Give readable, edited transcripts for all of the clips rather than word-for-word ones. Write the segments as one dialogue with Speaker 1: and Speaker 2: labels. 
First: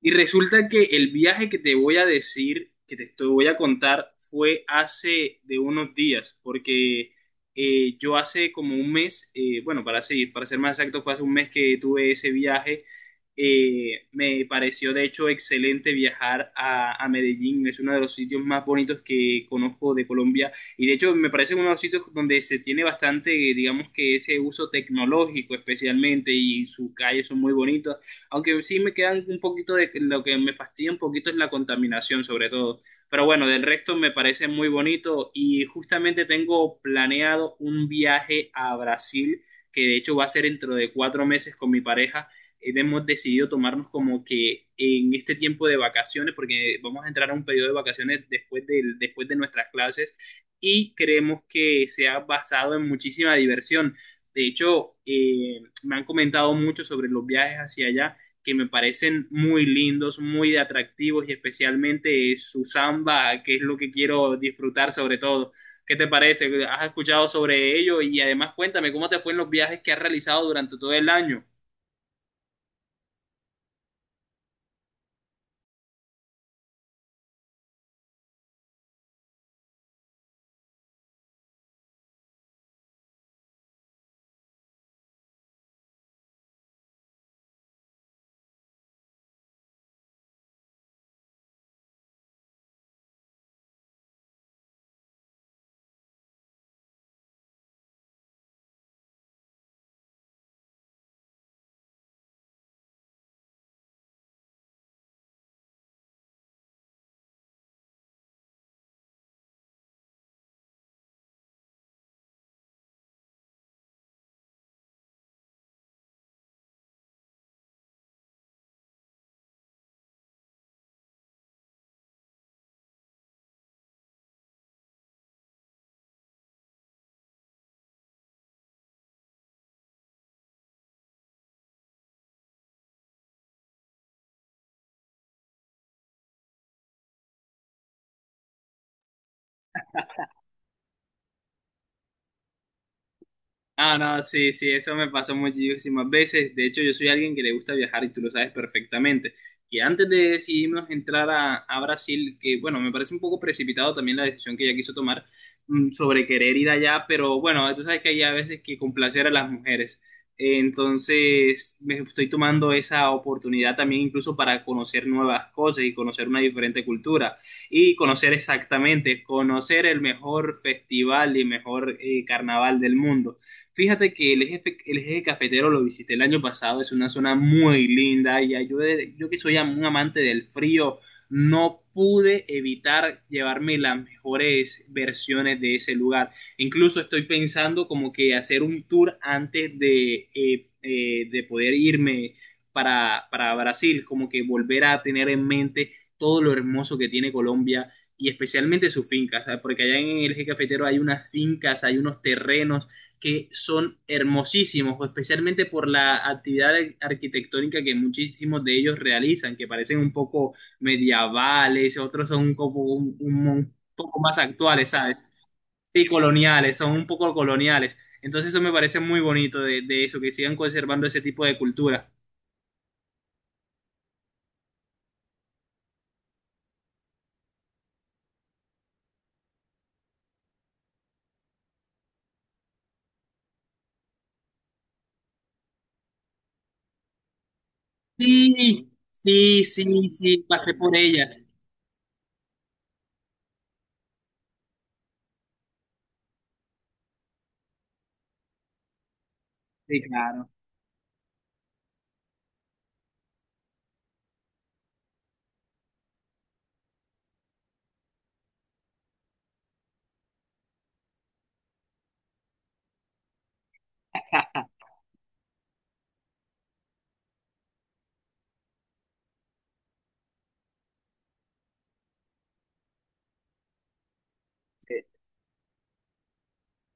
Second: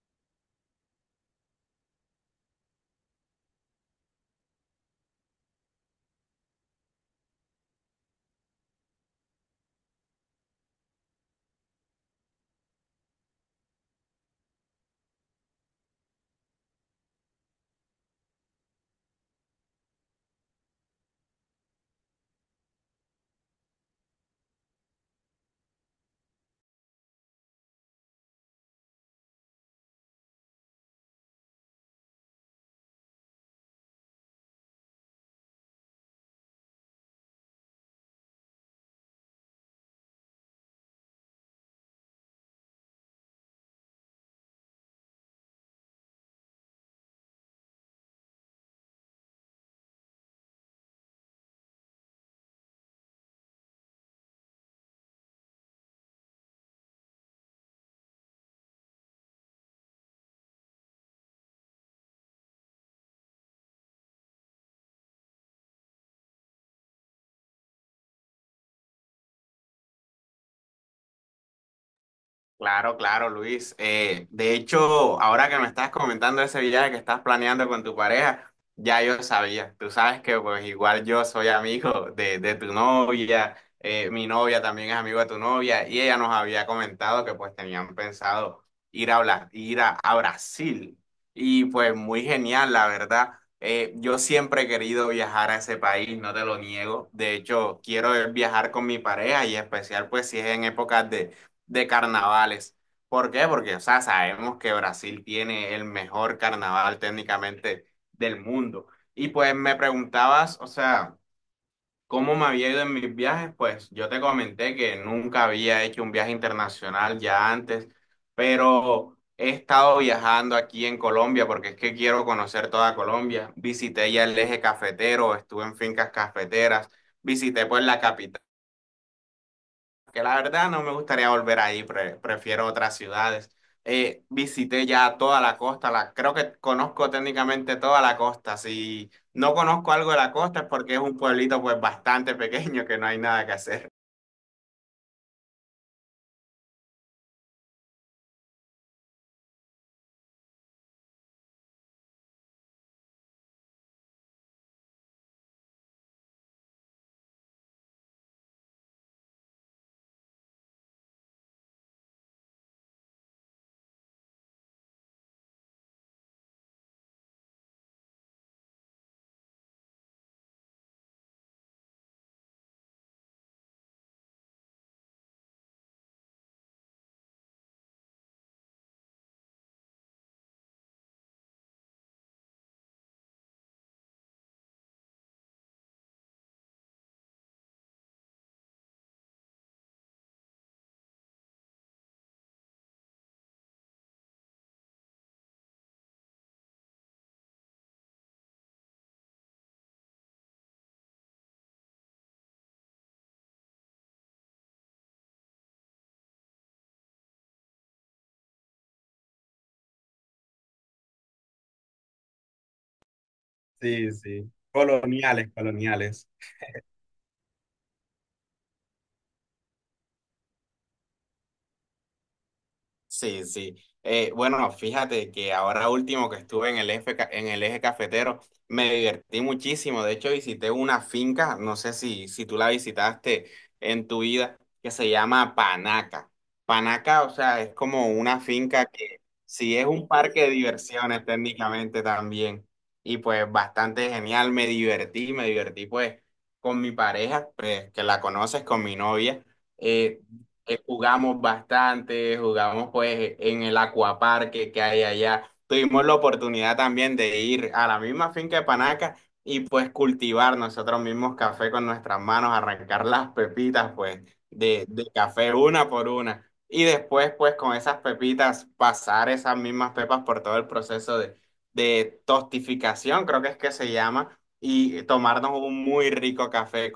Speaker 1: Y resulta que el viaje que te voy a decir, voy a contar, fue hace de unos días, porque yo hace como un mes, bueno, para ser más exacto, fue hace un mes que tuve ese viaje. Me pareció de hecho excelente viajar a Medellín, es uno de los sitios más bonitos que conozco de Colombia y de hecho me parece uno de los sitios donde se tiene bastante, digamos que ese uso tecnológico especialmente y sus calles son muy bonitas. Aunque sí me quedan un poquito de lo que me fastidia un poquito es la contaminación, sobre todo. Pero bueno, del resto me parece muy bonito y justamente tengo planeado un viaje a Brasil, que de hecho va a ser dentro de 4 meses con mi pareja. Hemos decidido tomarnos como que en este tiempo de vacaciones, porque vamos a entrar a un periodo de vacaciones después de nuestras clases y creemos que se ha basado en muchísima diversión. De hecho, me han comentado mucho sobre los viajes hacia allá que me parecen muy lindos, muy atractivos y especialmente su samba, que es lo que quiero disfrutar sobre todo. ¿Qué te parece? ¿Has escuchado sobre ello? Y además cuéntame cómo te fue en los viajes que has realizado durante todo el año.
Speaker 2: Claro, claro, Luis. De hecho, ahora que me estás comentando ese viaje que estás planeando con tu pareja, ya yo sabía. Tú sabes que pues igual yo soy amigo de tu novia, mi novia también es amigo de tu novia y ella nos había comentado que pues tenían pensado ir a Brasil. Y pues muy genial, la verdad. Yo siempre he querido viajar a ese país, no te lo niego. De hecho, quiero viajar con mi pareja y en especial pues si es en épocas de carnavales. ¿Por qué? Porque, o sea, sabemos que Brasil tiene el mejor carnaval técnicamente del mundo. Y pues me preguntabas, o sea, ¿cómo me había ido en mis viajes? Pues yo te comenté que nunca había hecho un viaje internacional ya antes, pero he estado viajando aquí en Colombia porque es que quiero conocer toda Colombia. Visité ya el eje cafetero, estuve en fincas cafeteras, visité pues la capital, que la verdad no me gustaría volver ahí, prefiero otras ciudades. Visité ya toda la costa, creo que conozco técnicamente toda la costa. Si no conozco algo de la costa es porque es un pueblito pues bastante pequeño que no hay nada que hacer.
Speaker 1: Ah, no, sí, sí, eso me pasa muchísimas veces. De hecho, yo soy alguien que le gusta viajar y tú lo sabes perfectamente. Que antes de decidirnos entrar a Brasil, que bueno, me parece un poco precipitado también la decisión que ella quiso tomar sobre querer ir allá, pero bueno, tú sabes que hay a veces que complacer a las mujeres. Entonces, me estoy tomando esa oportunidad también incluso para conocer nuevas cosas y conocer una diferente cultura y conocer exactamente, conocer el mejor festival y mejor carnaval del mundo. Fíjate que el eje cafetero lo visité el año pasado, es una zona muy linda y yo que soy un amante del frío, no pude evitar llevarme las mejores versiones de ese lugar. Incluso estoy pensando como que hacer un tour antes de poder irme para Brasil, como que volver a tener en mente todo lo hermoso que tiene Colombia y especialmente sus fincas, ¿sabes? Porque allá en el eje cafetero hay unas fincas, hay unos terrenos que son hermosísimos, especialmente por la actividad arquitectónica que muchísimos de ellos realizan, que parecen un poco medievales, otros son como un
Speaker 2: Sí,
Speaker 1: poco más
Speaker 2: sí.
Speaker 1: actuales, ¿sabes?
Speaker 2: Coloniales,
Speaker 1: Sí,
Speaker 2: coloniales.
Speaker 1: coloniales, son un poco coloniales. Entonces eso me parece muy bonito de, eso, que sigan conservando ese tipo de cultura.
Speaker 2: Sí, sí. Bueno, fíjate que ahora último que estuve en el eje cafetero, me divertí muchísimo. De hecho, visité una finca, no sé si tú la visitaste en tu vida, que se llama Panaca. Panaca, o sea, es como una finca
Speaker 1: Sí,
Speaker 2: que
Speaker 1: sí,
Speaker 2: sí es un
Speaker 1: sí, sí,
Speaker 2: parque de
Speaker 1: pasé por
Speaker 2: diversiones
Speaker 1: ella.
Speaker 2: técnicamente también. Y pues bastante genial, me divertí pues con mi pareja, pues que la conoces, con mi novia.
Speaker 1: Sí,
Speaker 2: Eh,
Speaker 1: claro.
Speaker 2: jugamos bastante, jugamos pues en el acuaparque que hay allá. Tuvimos la oportunidad también de ir a la misma finca de Panaca y pues cultivar nosotros mismos café con nuestras manos, arrancar las pepitas pues de café una por una. Y después pues con esas pepitas pasar esas mismas pepas por todo el proceso de tostificación, creo que es que se llama, y tomarnos un muy rico café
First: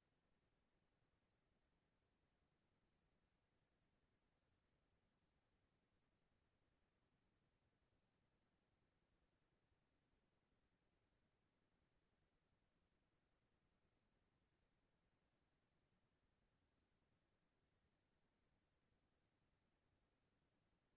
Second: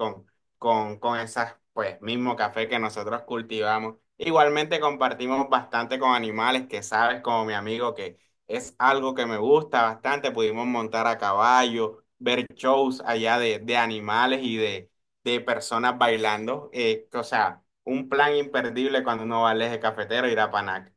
Speaker 2: con esas, pues, mismo café que nosotros cultivamos. Igualmente compartimos bastante con animales, que sabes, como mi amigo, que es algo que me gusta bastante. Pudimos montar a caballo, ver shows allá de animales y de personas bailando. O sea, un plan imperdible cuando uno va al eje cafetero ir a Panac.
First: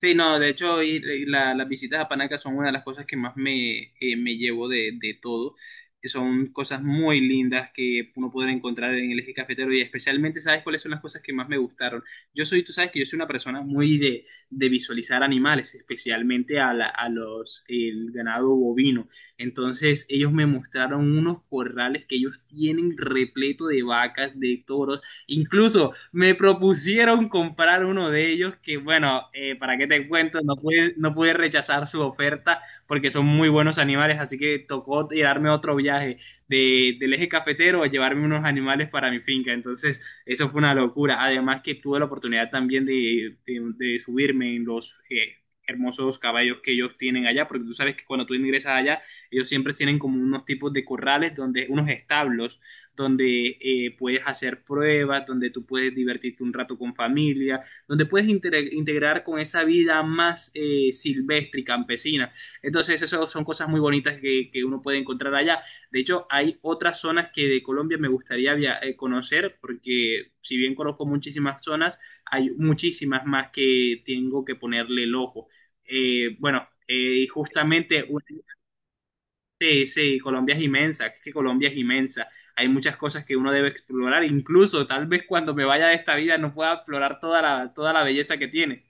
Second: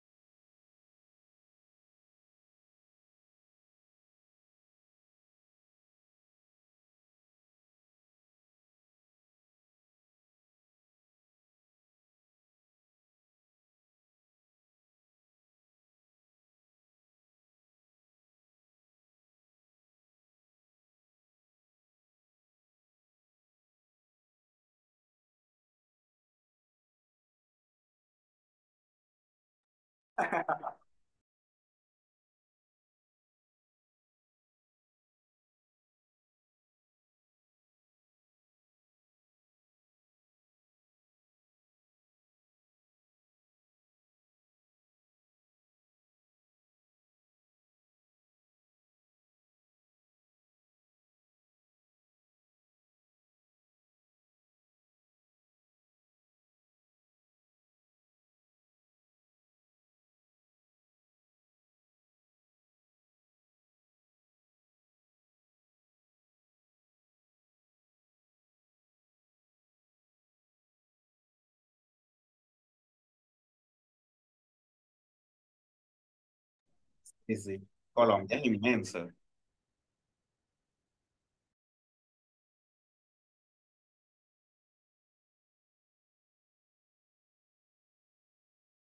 Speaker 1: Sí, no, de hecho, las visitas a Panaca son una de las cosas que más me llevo de todo. Que Son cosas muy lindas que uno podrá encontrar en el eje cafetero y especialmente, ¿sabes cuáles son las cosas que más me gustaron? Yo soy, tú sabes que yo soy una persona muy de visualizar animales, especialmente a, la- a los, el ganado bovino. Entonces, ellos me mostraron unos corrales que ellos tienen repleto de vacas, de toros. Incluso me propusieron comprar uno de ellos que, bueno, para qué te cuento, no pude rechazar su oferta porque son muy buenos animales, así que tocó darme otro viaje del eje cafetero a llevarme unos animales para mi finca. Entonces, eso fue una locura. Además que tuve la oportunidad también de, de subirme en los hermosos caballos que ellos tienen allá, porque tú sabes que cuando tú ingresas allá, ellos siempre tienen como unos tipos de corrales donde unos establos donde puedes hacer pruebas, donde tú puedes divertirte un rato con familia, donde puedes integrar con esa vida más silvestre y campesina. Entonces, eso son cosas muy bonitas que uno puede encontrar allá. De hecho, hay otras zonas que de Colombia me gustaría via conocer, porque si bien conozco muchísimas zonas, hay muchísimas más que tengo que ponerle el ojo. Eh, bueno, eh, y
Speaker 2: Sí, sí.
Speaker 1: justamente una.
Speaker 2: Colombia es inmenso.
Speaker 1: Sí, sí, Colombia es inmensa, es que Colombia es inmensa. Hay muchas cosas que uno debe explorar, incluso tal vez cuando me vaya de esta vida no pueda explorar toda la belleza que tiene.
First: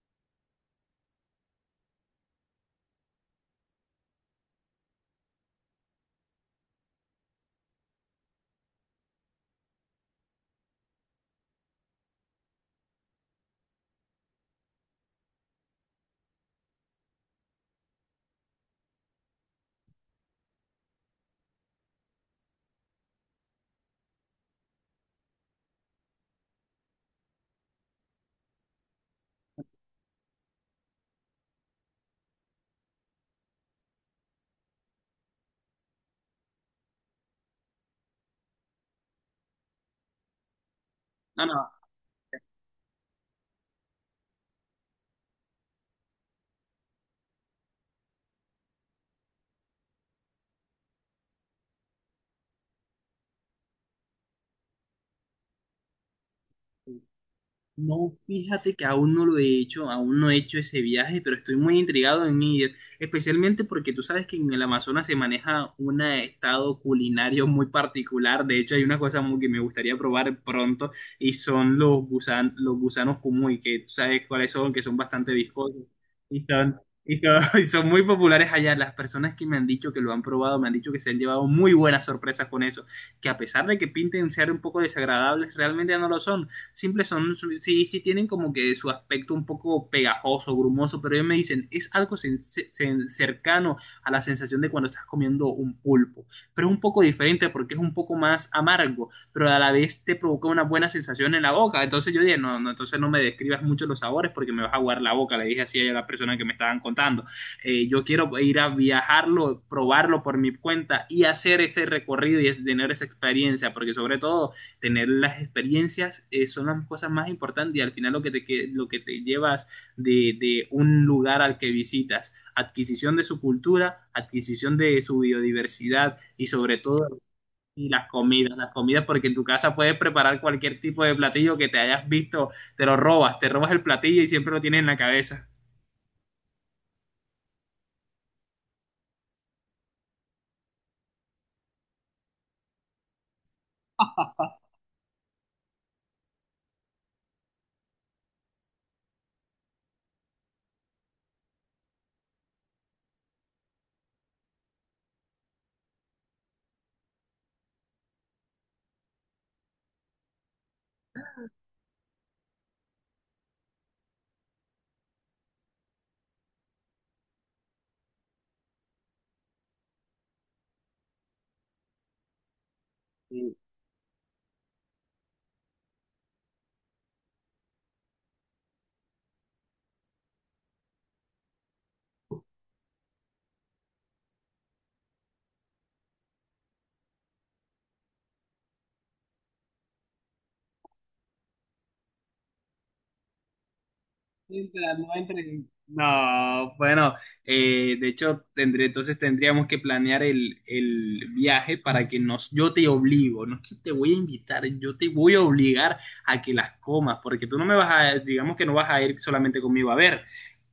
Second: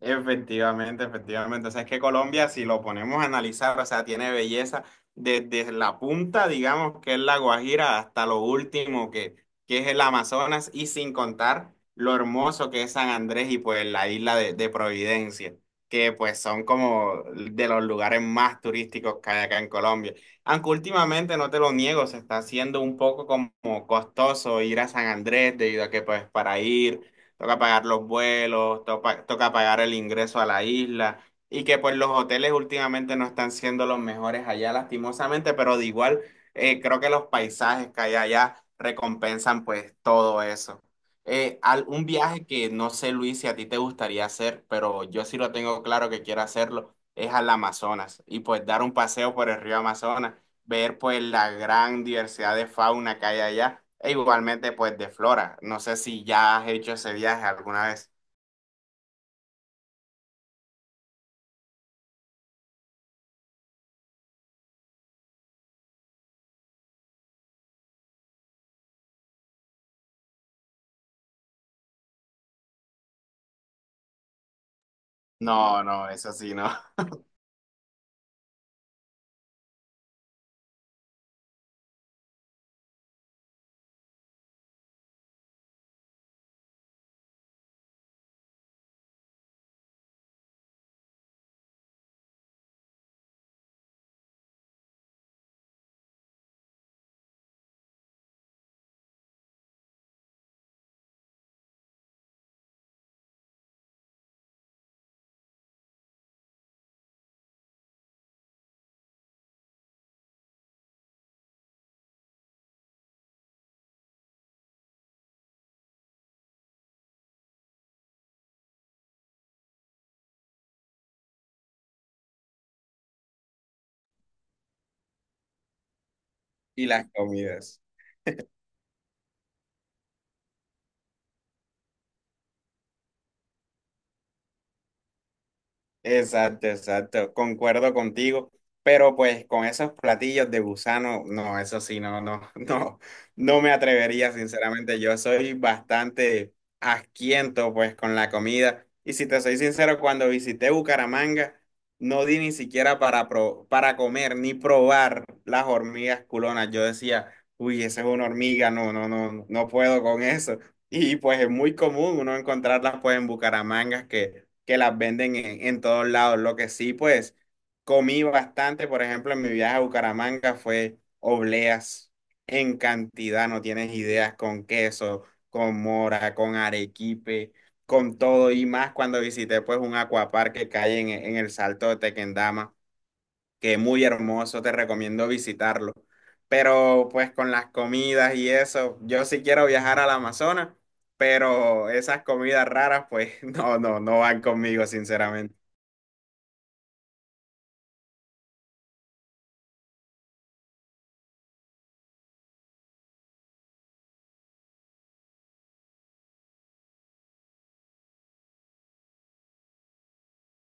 Speaker 2: Efectivamente, efectivamente. O sea, es que Colombia, si lo ponemos a analizar, o sea, tiene belleza desde la punta, digamos, que es la Guajira, hasta lo último, que es el Amazonas, y sin contar lo hermoso que es San Andrés y pues la isla de Providencia, que pues son como de los lugares más turísticos que hay acá en Colombia. Aunque últimamente, no te lo niego, se está haciendo un poco como costoso ir a San Andrés, debido a que pues para ir toca pagar los vuelos, toca pagar el ingreso a la isla y que pues los hoteles últimamente no están siendo los mejores allá lastimosamente, pero de igual, creo que los paisajes que hay allá recompensan pues todo eso.
Speaker 1: No,
Speaker 2: Eh,
Speaker 1: no,
Speaker 2: al- un viaje que no sé, Luis, si a ti te gustaría hacer, pero yo sí lo tengo claro que quiero hacerlo, es al Amazonas y pues dar un paseo por el río Amazonas, ver pues la gran diversidad de fauna que hay allá e igualmente pues de flora. No sé si ya has hecho ese viaje alguna vez.
Speaker 1: no, fíjate que aún no lo he hecho, aún no he hecho ese viaje, pero estoy muy intrigado en ir, especialmente porque tú sabes que en el Amazonas se maneja un estado culinario muy particular. De hecho, hay una cosa muy que me gustaría probar pronto y son los gusanos cuy, que tú sabes cuáles son, que son bastante
Speaker 2: No,
Speaker 1: viscosos
Speaker 2: no, eso
Speaker 1: y
Speaker 2: sí, no.
Speaker 1: son, y son, y son muy populares allá. Las personas que me han dicho que lo han probado me han dicho que se han llevado muy buenas sorpresas con eso, que a pesar de que pinten ser un poco desagradables, realmente no lo son. Simples son, sí, sí tienen como que su aspecto un poco pegajoso, grumoso, pero ellos me dicen, es algo cercano a la sensación de cuando estás comiendo un pulpo, pero es un poco diferente porque es un poco más amargo, pero a la vez te provoca una buena sensación en la boca. Entonces yo dije, no, no, entonces no me describas mucho los sabores porque me vas a aguar la boca, le dije así a la persona que me estaban contando. Yo quiero ir a viajarlo, probarlo por mi cuenta y hacer ese recorrido y tener esa experiencia, porque sobre todo tener las experiencias son las cosas más importantes y al final lo que te, lo que te llevas de, un lugar al que visitas, adquisición de su cultura, adquisición de su biodiversidad y sobre
Speaker 2: Y
Speaker 1: todo
Speaker 2: las comidas.
Speaker 1: y las comidas porque en tu casa puedes preparar cualquier tipo de platillo que te hayas visto, te lo robas, te robas el platillo y siempre lo tienes en la cabeza.
Speaker 2: Exacto, exacto, concuerdo contigo, pero pues con esos platillos de gusano, no, eso sí, no, no, no, no me atrevería, sinceramente. Yo soy bastante asquiento pues con la comida y si te soy sincero, cuando visité Bucaramanga, no di ni siquiera para comer ni probar las hormigas culonas, yo decía, uy, esa es una hormiga, no, no, no, no puedo con eso. Y pues es muy común uno encontrarlas pues en Bucaramanga que las venden en todos lados. Lo que sí pues comí bastante, por ejemplo, en mi viaje a Bucaramanga fue obleas en cantidad, no tienes ideas, con queso, con mora, con arequipe, con todo y más cuando visité pues un acuapark que cae en el Salto de Tequendama, que es muy hermoso, te recomiendo visitarlo. Pero pues con las comidas y eso, yo sí quiero viajar al Amazonas, pero esas comidas raras pues no, no, no van conmigo,
Speaker 1: Entra, no entra
Speaker 2: sinceramente.
Speaker 1: en- No, bueno, de hecho, entonces tendríamos que planear el viaje para que nos, yo te obligo, no es que te voy a invitar, yo te voy a obligar a que las comas, porque tú no me vas a, digamos que no vas a ir solamente conmigo a ver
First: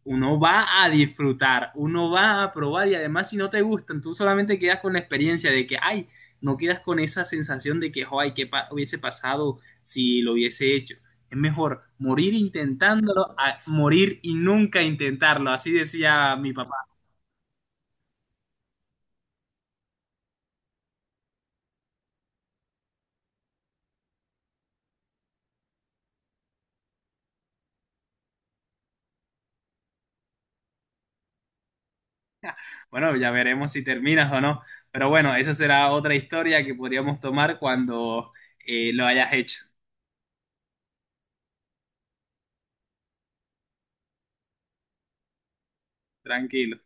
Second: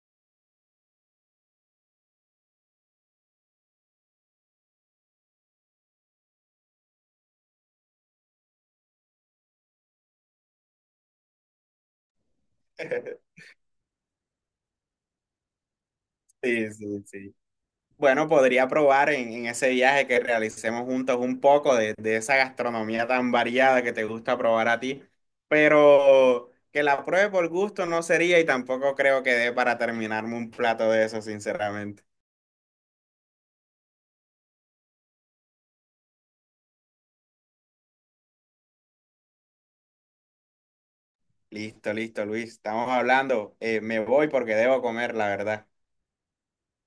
Speaker 1: uno va a disfrutar, uno va a probar y además si no te gustan, tú solamente quedas con la experiencia de que, ay, no quedas con esa sensación de que, ay, ¿qué hubiese pasado si lo hubiese hecho? Es mejor morir intentándolo a morir y nunca intentarlo, así decía mi
Speaker 2: Sí,
Speaker 1: papá.
Speaker 2: sí, sí. Bueno, podría probar en ese viaje que realicemos juntos un poco de esa gastronomía tan variada que te gusta probar a ti, pero que la pruebe por gusto no sería y tampoco creo que dé para terminarme un plato de eso, sinceramente.
Speaker 1: Bueno, ya veremos si terminas o no, pero bueno, eso será otra historia que podríamos tomar cuando lo hayas hecho.
Speaker 2: Listo, listo, Luis. Estamos hablando. Me voy porque debo comer, la verdad.
Speaker 1: Tranquilo.